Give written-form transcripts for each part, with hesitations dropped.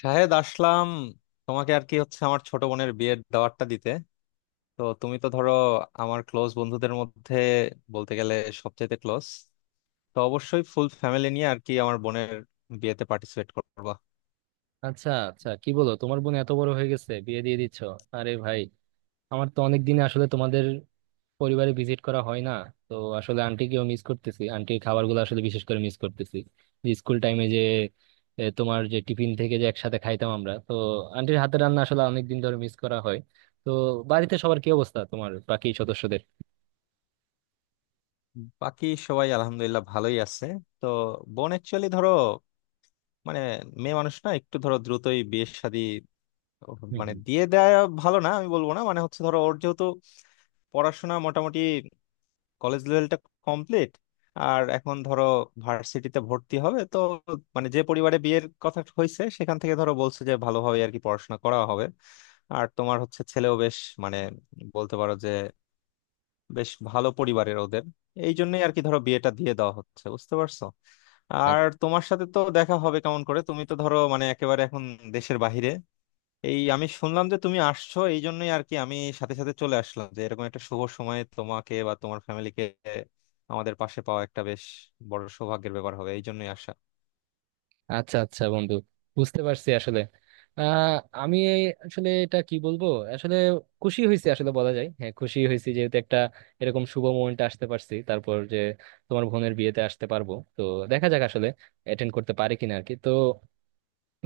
শাহেদ আসলাম, তোমাকে আর কি হচ্ছে আমার ছোট বোনের বিয়ের দাওয়াতটা দিতে। তো তুমি তো ধরো আমার ক্লোজ বন্ধুদের মধ্যে বলতে গেলে সবচেয়ে ক্লোজ। তো অবশ্যই ফুল ফ্যামিলি নিয়ে আর কি আমার বোনের বিয়েতে পার্টিসিপেট করবা। আচ্ছা আচ্ছা, কি বলো, তোমার বোন এত বড় হয়ে গেছে, বিয়ে দিয়ে দিচ্ছ! আরে ভাই, আমার তো অনেক দিনে আসলে তোমাদের পরিবারে ভিজিট করা হয় না। তো আসলে আন্টিকেও মিস করতেছি, আন্টির খাবারগুলো আসলে বিশেষ করে মিস করতেছি। স্কুল টাইমে যে তোমার যে টিফিন থেকে যে একসাথে খাইতাম আমরা, তো আন্টির হাতের রান্না আসলে অনেক দিন ধরে মিস করা হয়। তো বাড়িতে সবার কি অবস্থা, তোমার বাকি সদস্যদের? বাকি সবাই আলহামদুলিল্লাহ ভালোই আছে। তো বোন অ্যাকচুয়ালি ধরো মানে মেয়ে মানুষ না, একটু ধরো দ্রুতই বিয়ে শাদী হুম মানে হুম। দিয়ে দেয়া ভালো, না আমি বলবো না, মানে হচ্ছে ধরো ওর যেহেতু পড়াশোনা মোটামুটি কলেজ লেভেলটা কমপ্লিট, আর এখন ধরো ভার্সিটিতে ভর্তি হবে। তো মানে যে পরিবারে বিয়ের কথা হয়েছে সেখান থেকে ধরো বলছে যে ভালোভাবে আর কি পড়াশোনা করা হবে। আর তোমার হচ্ছে ছেলেও বেশ মানে বলতে পারো যে বেশ ভালো পরিবারের ওদের, এই জন্যই আর কি ধরো বিয়েটা দিয়ে দেওয়া হচ্ছে, বুঝতে পারছো? আর তোমার সাথে তো দেখা হবে কেমন করে, তুমি তো ধরো মানে একেবারে এখন দেশের বাইরে। এই আমি শুনলাম যে তুমি আসছো, এই জন্যই আর কি আমি সাথে সাথে চলে আসলাম যে এরকম একটা শুভ সময়ে তোমাকে বা তোমার ফ্যামিলিকে আমাদের পাশে পাওয়া একটা বেশ বড় সৌভাগ্যের ব্যাপার হবে, এই জন্যই আসা। আচ্ছা আচ্ছা বন্ধু, বুঝতে পারছি আসলে। আহ আমি এই আসলে এটা কি বলবো, আসলে খুশি হয়েছি, আসলে বলা যায়, হ্যাঁ খুশি হয়েছি, যেহেতু একটা এরকম শুভ মোমেন্টে আসতে পারছি। তারপর যে তোমার বোনের বিয়েতে আসতে পারবো, তো দেখা যাক আসলে অ্যাটেন্ড করতে পারি কিনা আর কি। তো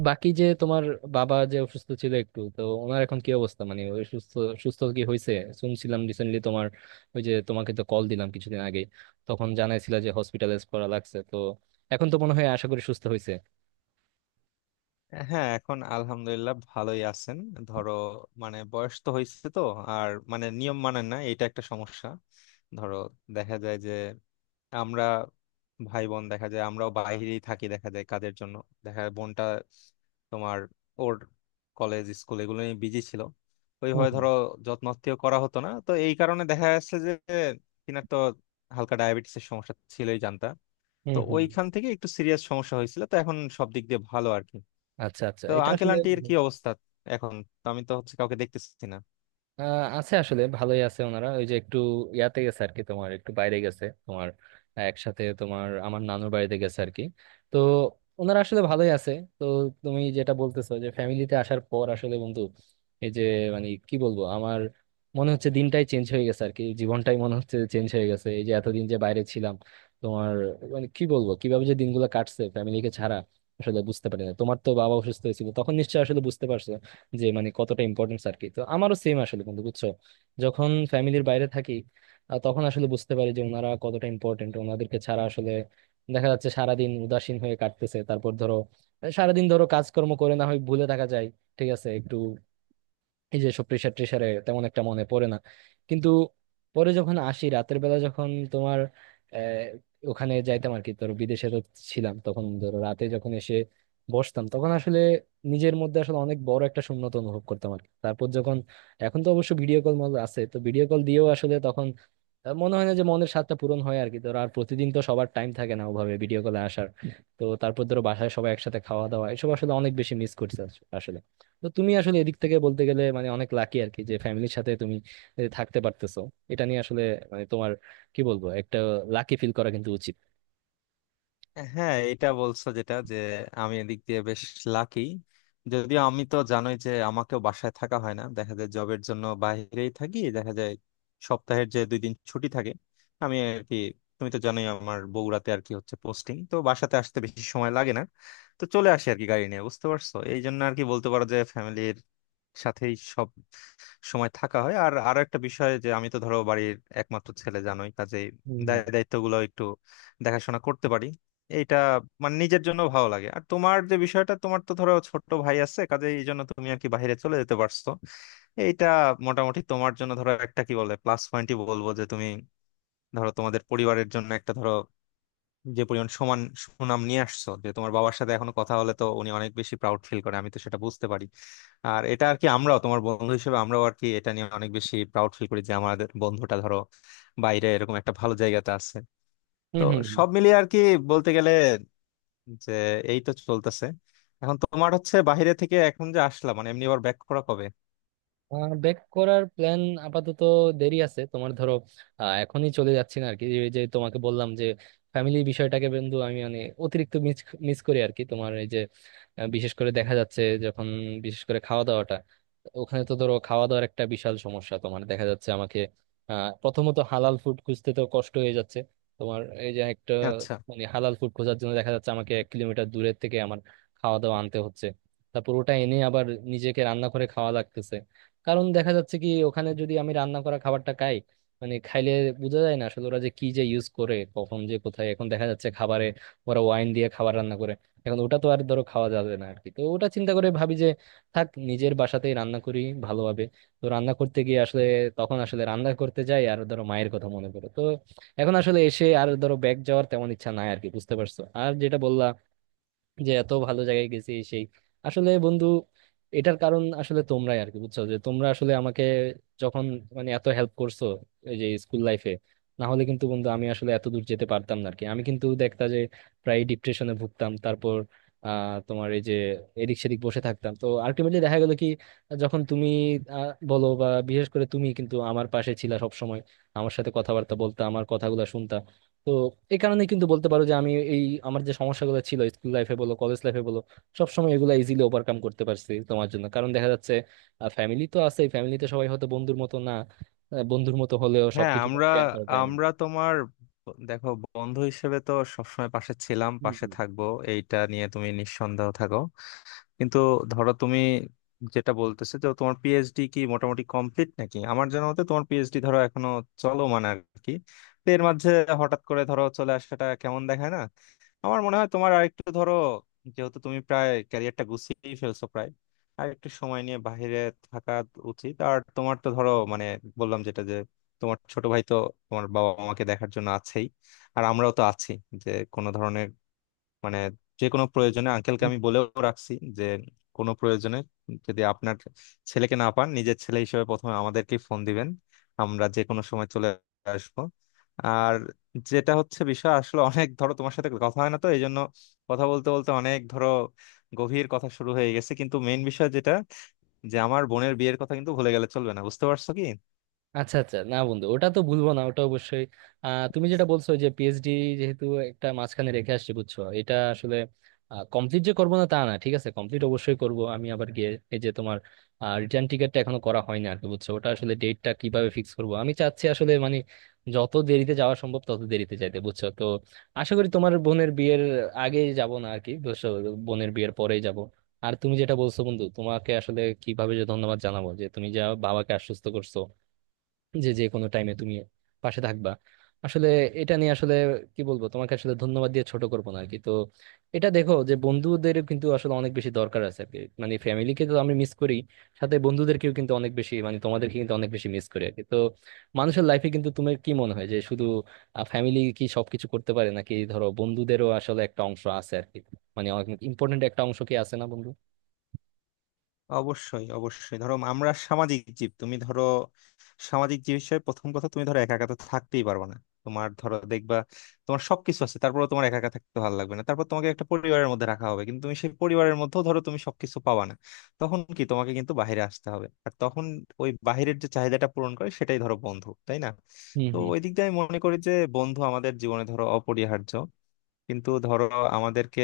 বাকি যে তোমার বাবা যে অসুস্থ ছিল একটু, তো ওনার এখন কি অবস্থা, মানে ওই সুস্থ, সুস্থ কি হয়েছে? শুনছিলাম রিসেন্টলি তোমার, ওই যে তোমাকে তো কল দিলাম কিছুদিন আগে, তখন জানাইছিলা যে হসপিটালাইজ করা লাগছে, তো এখন তো মনে হয় আশা করি সুস্থ হ্যাঁ, এখন আলহামদুলিল্লাহ ভালোই আছেন। ধরো মানে বয়স তো হয়েছে তো, আর মানে নিয়ম মানেন না, এটা একটা সমস্যা। ধরো দেখা যায় যে আমরা ভাই বোন দেখা যায় আমরাও বাইরেই থাকি দেখা যায় কাজের জন্য, দেখা যায় বোনটা তোমার ওর কলেজ স্কুল এগুলো নিয়ে বিজি ছিল, ওইভাবে হয়েছে। ধরো যত্ন আত্তীয় করা হতো না, তো এই কারণে দেখা যাচ্ছে যে কিনার তো হালকা ডায়াবেটিসের সমস্যা ছিলই জানতা। তো হম হম। ওইখান থেকে একটু সিরিয়াস সমস্যা হয়েছিল, তো এখন সব দিক দিয়ে ভালো আর কি। আচ্ছা আচ্ছা, তো এটা আঙ্কেল আসলে আন্টির কি অবস্থা এখন? তো আমি তো হচ্ছে কাউকে দেখতেছি না। আছে আসলে, ভালোই আছে ওনারা। ওই যে একটু ইয়াতে গেছে আর কি, তোমার একটু বাইরে গেছে, তোমার একসাথে তোমার আমার নানুর বাড়িতে গেছে আর কি। তো ওনারা আসলে ভালোই আছে। তো তুমি যেটা বলতেছো যে ফ্যামিলিতে আসার পর আসলে বন্ধু, এই যে মানে কি বলবো, আমার মনে হচ্ছে দিনটাই চেঞ্জ হয়ে গেছে আর কি, জীবনটাই মনে হচ্ছে চেঞ্জ হয়ে গেছে। এই যে এতদিন যে বাইরে ছিলাম তোমার, মানে কি বলবো কিভাবে যে দিনগুলো কাটছে ফ্যামিলিকে ছাড়া, আসলে বুঝতে পারি না। তোমার তো বাবা অসুস্থ হয়েছিল, তখন নিশ্চয়ই আসলে বুঝতে পারছো যে মানে কতটা ইম্পর্টেন্স আর কি। তো আমারও সেম আসলে, কিন্তু বুঝছো যখন ফ্যামিলির বাইরে থাকি, তখন আসলে বুঝতে পারি যে ওনারা কতটা ইম্পর্টেন্ট। ওনাদেরকে ছাড়া আসলে দেখা যাচ্ছে সারাদিন উদাসীন হয়ে কাটতেছে। তারপর ধরো, সারাদিন ধরো কাজকর্ম করে না হয় ভুলে থাকা যায় ঠিক আছে একটু, এই যে সব প্রেশার ট্রেশারে তেমন একটা মনে পড়ে না। কিন্তু পরে যখন আসি, রাতের বেলা যখন তোমার ওখানে যাইতাম আর কি, ধরো বিদেশে তো ছিলাম, তখন ধরো রাতে যখন এসে বসতাম, তখন আসলে নিজের মধ্যে আসলে অনেক বড় একটা শূন্যতা অনুভব করতাম আর কি। তারপর যখন এখন তো অবশ্য ভিডিও কল মল আছে, তো ভিডিও কল দিয়েও আসলে তখন মনে হয় না যে মনের স্বাদটা পূরণ হয় আর কি ধরো। আর প্রতিদিন তো সবার টাইম থাকে না ওভাবে ভিডিও কলে আসার। তো তারপর ধরো বাসায় সবাই একসাথে খাওয়া দাওয়া এসব আসলে অনেক বেশি মিস করছে আসলে। তো তুমি আসলে এদিক থেকে বলতে গেলে মানে অনেক লাকি আর কি, যে ফ্যামিলির সাথে তুমি থাকতে পারতেছো। এটা নিয়ে আসলে মানে তোমার কি বলবো, একটা লাকি ফিল করা কিন্তু উচিত। হ্যাঁ, এটা বলছো যেটা যে আমি এদিক দিয়ে বেশ লাকি, যদিও আমি তো জানোই যে আমাকেও বাসায় থাকা হয় না, দেখা যায় জবের জন্য বাইরেই থাকি দেখা যায়। সপ্তাহের যে দুই দিন ছুটি থাকে আমি আর কি, তুমি তো জানোই আমার বগুড়াতে আর কি হচ্ছে পোস্টিং, তো বাসাতে আসতে বেশি সময় লাগে না, তো চলে আসি আর কি গাড়ি নিয়ে, বুঝতে পারছো? এই জন্য আর কি বলতে পারো যে ফ্যামিলির সাথেই সব সময় থাকা হয়। আর আরো একটা বিষয় যে আমি তো ধরো বাড়ির একমাত্র ছেলে জানোই, কাজেই হুম, দায় হুম। দায়িত্বগুলো একটু দেখাশোনা করতে পারি, এইটা মানে নিজের জন্য ভালো লাগে। আর তোমার যে বিষয়টা, তোমার তো ধরো ছোট ভাই আছে, কাজেই এই জন্য তুমি আর কি বাইরে চলে যেতে পারছো। এইটা মোটামুটি তোমার জন্য ধরো একটা কি বলে প্লাস পয়েন্টই বলবো, যে তুমি ধরো তোমাদের পরিবারের জন্য একটা ধরো যে পরিমাণ সমান সুনাম নিয়ে আসছো, যে তোমার বাবার সাথে এখনো কথা হলে তো উনি অনেক বেশি প্রাউড ফিল করে, আমি তো সেটা বুঝতে পারি। আর এটা আর কি আমরাও তোমার বন্ধু হিসেবে আমরাও আর কি এটা নিয়ে অনেক বেশি প্রাউড ফিল করি, যে আমাদের বন্ধুটা ধরো বাইরে এরকম একটা ভালো জায়গাতে আছে। তো হম হম। সব মিলিয়ে আর কি বলতে গেলে যে এই তো চলতেছে। এখন তোমার হচ্ছে বাইরে থেকে এখন যে আসলাম, মানে এমনি আবার ব্যাক করা কবে? ব্যাক করার প্ল্যান আপাতত দেরি আছে তোমার, ধরো এখনই চলে যাচ্ছি না আরকি। এই যে তোমাকে বললাম যে ফ্যামিলি বিষয়টাকে বন্ধু আমি মানে অতিরিক্ত মিস মিস করি আর কি। তোমার এই যে বিশেষ করে দেখা যাচ্ছে যখন, বিশেষ করে খাওয়া দাওয়াটা, ওখানে তো ধরো খাওয়া দাওয়ার একটা বিশাল সমস্যা তোমার, দেখা যাচ্ছে আমাকে প্রথমত হালাল ফুড খুঁজতে তো কষ্ট হয়ে যাচ্ছে তোমার। এই যে একটা আচ্ছা। মানে হালাল ফুড খোঁজার জন্য দেখা যাচ্ছে আমাকে 1 কিলোমিটার দূরের থেকে আমার খাওয়া দাওয়া আনতে হচ্ছে। তারপর ওটা এনে আবার নিজেকে রান্না করে খাওয়া লাগতেছে। কারণ দেখা যাচ্ছে কি, ওখানে যদি আমি রান্না করা খাবারটা খাই, মানে খাইলে, বোঝা যায় না আসলে ওরা যে কি যে ইউজ করে কখন যে কোথায়। এখন দেখা যাচ্ছে খাবারে ওরা ওয়াইন দিয়ে খাবার রান্না করে। এখন ওটা তো আর ধরো খাওয়া যাবে না আর কি। তো ওটা চিন্তা করে ভাবি যে থাক, নিজের বাসাতেই রান্না করি ভালোভাবে। তো রান্না করতে গিয়ে আসলে, তখন আসলে রান্না করতে যাই আর ধরো মায়ের কথা মনে পড়ে। তো এখন আসলে এসে আর ধরো ব্যাগ যাওয়ার তেমন ইচ্ছা নাই আর কি, বুঝতে পারছো? আর যেটা বললা যে এত ভালো জায়গায় গেছি এই সেই, আসলে বন্ধু এটার কারণ আসলে তোমরাই আর কি, বুঝছো? যে তোমরা আসলে আমাকে যখন মানে এত হেল্প করছো এই যে স্কুল লাইফে, না হলে কিন্তু বন্ধু আমি আসলে এত দূর যেতে পারতাম না আর কি। আমি কিন্তু দেখতা যে প্রায় ডিপ্রেশনে ভুগতাম, তারপর তোমার এই যে এদিক সেদিক বসে থাকতাম। তো আলটিমেটলি দেখা গেল কি, যখন তুমি বলো বা বিশেষ করে তুমি কিন্তু আমার পাশে ছিলা সব সময়, আমার সাথে কথাবার্তা বলতে, আমার কথাগুলো শুনতা। তো এই কারণে কিন্তু বলতে পারো যে আমি এই, আমার যে সমস্যাগুলো ছিল স্কুল লাইফে বলো, কলেজ লাইফে বলো, সবসময় এগুলো ইজিলি ওভারকাম করতে পারছি তোমার জন্য। কারণ দেখা যাচ্ছে ফ্যামিলি তো আছে, ফ্যামিলিতে সবাই হয়তো বন্ধুর মতো না। বন্ধুর মতো হলেও হ্যাঁ সবকিছু আমরা শেয়ার করা যায় না। আমরা তোমার দেখো বন্ধু হিসেবে তো সবসময় পাশে ছিলাম, হুম, পাশে হুম। থাকবো, এইটা নিয়ে তুমি নিঃসন্দেহ থাকো। কিন্তু ধরো তুমি যেটা বলতেছে যে তোমার পিএইচডি কি মোটামুটি কমপ্লিট নাকি? আমার জানা মতে তোমার পিএইচডি ধরো এখনো চলো মানে আর কি। তো এর মাঝে হঠাৎ করে ধরো চলে আসাটা কেমন দেখায় না? আমার মনে হয় তোমার আরেকটু ধরো, যেহেতু তুমি প্রায় ক্যারিয়ারটা গুছিয়েই ফেলছো প্রায়, আর একটু সময় নিয়ে বাইরে থাকা উচিত। আর তোমার তো ধরো মানে বললাম যেটা যে তোমার ছোট ভাই তো তোমার বাবা মাকে দেখার জন্য আছেই, আর আমরাও তো আছি। যে কোনো ধরনের মানে যে কোনো প্রয়োজনে আঙ্কেলকে আমি বলেও রাখছি যে কোনো প্রয়োজনে যদি আপনার ছেলেকে না পান, নিজের ছেলে হিসেবে প্রথমে আমাদেরকে ফোন দিবেন, আমরা যে কোনো সময় চলে আসবো। আর যেটা হচ্ছে বিষয় আসলে অনেক ধরো তোমার সাথে কথা হয় না, তো এই জন্য কথা বলতে বলতে অনেক ধরো গভীর কথা শুরু হয়ে গেছে, কিন্তু মেইন বিষয় যেটা যে আমার বোনের বিয়ের কথা কিন্তু ভুলে গেলে চলবে না, বুঝতে পারছো কি? আচ্ছা আচ্ছা, না বন্ধু, ওটা তো ভুলবো না, ওটা অবশ্যই। তুমি যেটা বলছো যে পিএইচডি, যেহেতু একটা মাঝখানে রেখে আসছে, বুঝছো এটা আসলে কমপ্লিট যে করবো না তা না, ঠিক আছে কমপ্লিট অবশ্যই করব আমি আবার গিয়ে। এই যে তোমার রিটার্ন টিকিটটা এখনো করা হয়নি আর কি, বুঝছো? ওটা আসলে ডেটটা কিভাবে ফিক্স করব, আমি চাচ্ছি আসলে মানে যত দেরিতে যাওয়া সম্ভব তত দেরিতে যাইতে, বুঝছো? তো আশা করি তোমার বোনের বিয়ের আগে যাব না আর কি, বুঝছো? বোনের বিয়ের পরেই যাব। আর তুমি যেটা বলছো বন্ধু, তোমাকে আসলে কিভাবে যে ধন্যবাদ জানাবো, যে তুমি যা বাবাকে আশ্বস্ত করছো যে যে কোনো টাইমে তুমি পাশে থাকবা, আসলে এটা নিয়ে আসলে কি বলবো, তোমাকে আসলে ধন্যবাদ দিয়ে ছোট করবো না আর কি। তো এটা দেখো যে বন্ধুদের কিন্তু আসলে অনেক বেশি দরকার আছে আর কি। মানে ফ্যামিলিকে তো আমি মিস করি, সাথে বন্ধুদেরকেও কিন্তু অনেক বেশি, মানে তোমাদেরকে কিন্তু অনেক বেশি মিস করি আর কি। তো মানুষের লাইফে কিন্তু তোমার কি মনে হয় যে শুধু ফ্যামিলি কি সবকিছু করতে পারে, নাকি ধরো বন্ধুদেরও আসলে একটা অংশ আছে আর কি, মানে অনেক ইম্পর্টেন্ট একটা অংশ কি আছে না বন্ধু? অবশ্যই, অবশ্যই ধরো আমরা সামাজিক জীব, তুমি ধরো সামাজিক জীব হিসেবে প্রথম কথা তুমি ধরো একা একা তো থাকতেই পারবে না। তোমার ধরো দেখবা তোমার সবকিছু আছে, তারপরে তোমার একা একা থাকতে ভালো লাগবে না, তারপর তোমাকে একটা পরিবারের মধ্যে রাখা হবে, কিন্তু তুমি সেই পরিবারের মধ্যেও ধরো তুমি সবকিছু পাবা না। তখন কি তোমাকে কিন্তু বাইরে আসতে হবে, আর তখন ওই বাইরের যে চাহিদাটা পূরণ করে সেটাই ধরো বন্ধু, তাই না? হুম তো হুম। ওই দিক দিয়ে আমি মনে করি যে বন্ধু আমাদের জীবনে ধরো অপরিহার্য। কিন্তু ধরো আমাদেরকে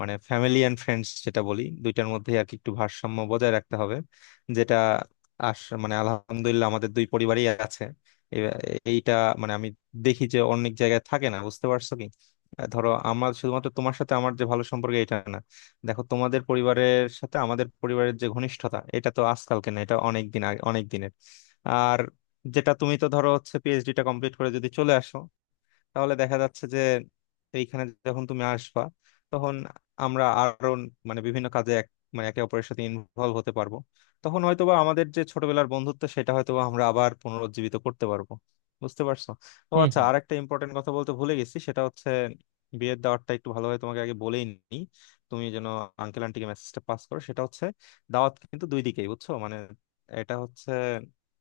মানে ফ্যামিলি এন্ড ফ্রেন্ডস যেটা বলি দুইটার মধ্যে আর কি একটু ভারসাম্য বজায় রাখতে হবে, যেটা আস মানে আলহামদুলিল্লাহ আমাদের দুই পরিবারই আছে। এ- এইটা মানে আমি দেখি যে অনেক জায়গায় থাকে না, বুঝতে পারছো কি? ধরো আমার শুধুমাত্র তোমার সাথে আমার যে ভালো সম্পর্ক এটা না, দেখো তোমাদের পরিবারের সাথে আমাদের পরিবারের যে ঘনিষ্ঠতা এটা তো আজকালকে না, এটা অনেক দিন আগে, অনেক দিনের। আর যেটা, তুমি তো ধরো হচ্ছে পিএইচডিটা কমপ্লিট করে যদি চলে আসো, তাহলে দেখা যাচ্ছে যে এইখানে যখন তুমি আসবা তখন আমরা আরো মানে বিভিন্ন কাজে এক মানে একে অপরের সাথে ইনভলভ হতে পারবো, তখন হয়তোবা আমাদের যে ছোটবেলার বন্ধুত্ব সেটা হয়তোবা আমরা আবার পুনরুজ্জীবিত করতে পারবো, বুঝতে পারছো? ও হুম আচ্ছা, হুম। আর একটা ইম্পর্টেন্ট কথা বলতে ভুলে গেছি, সেটা হচ্ছে বিয়ের দাওয়াতটা একটু ভালোভাবে তোমাকে আগে বলেই নি। তুমি যেন আঙ্কেল আন্টিকে মেসেজটা পাস করো, সেটা হচ্ছে দাওয়াত কিন্তু দুই দিকেই, বুঝছো? মানে এটা হচ্ছে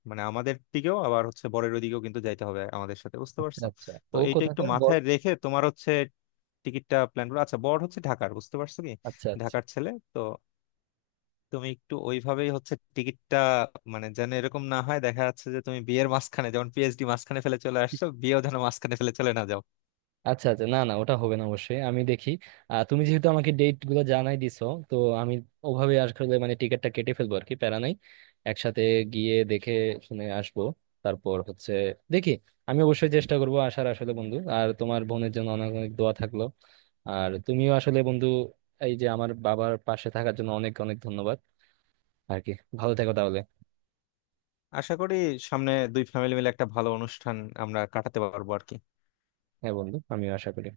মানে আমাদের দিকেও আবার হচ্ছে বরের ওদিকেও কিন্তু যাইতে হবে আমাদের সাথে, বুঝতে আচ্ছা পারছো? আচ্ছা, তো ও এইটা একটু কোথাকার বল? মাথায় রেখে তোমার হচ্ছে টিকিটটা প্ল্যান করো। আচ্ছা বড় হচ্ছে ঢাকার, বুঝতে পারছো কি? আচ্ছা আচ্ছা। ঢাকার ছেলে তো। তুমি একটু ওইভাবেই হচ্ছে টিকিটটা মানে যেন এরকম না হয় দেখা যাচ্ছে যে তুমি বিয়ের মাঝখানে, যেমন পিএইচডি মাঝখানে ফেলে চলে আসছো, বিয়েও যেন মাঝখানে ফেলে চলে না যাও। আচ্ছা আচ্ছা, না না, ওটা হবে না, অবশ্যই আমি দেখি। তুমি যেহেতু আমাকে ডেট গুলো জানাই দিছো, তো আমি ওভাবে আসলে মানে টিকিটটা কেটে ফেলবো আর কি, প্যারা নাই। একসাথে গিয়ে দেখে শুনে আসবো। তারপর হচ্ছে দেখি, আমি অবশ্যই চেষ্টা করবো আসার আসলে বন্ধু। আর তোমার বোনের জন্য অনেক অনেক দোয়া থাকলো। আর তুমিও আসলে বন্ধু, এই যে আমার বাবার পাশে থাকার জন্য অনেক অনেক ধন্যবাদ আর কি। ভালো থেকো তাহলে। আশা করি সামনে দুই ফ্যামিলি মিলে একটা ভালো অনুষ্ঠান আমরা কাটাতে পারবো আর কি। হ্যাঁ বন্ধু, আমিও আশা করি।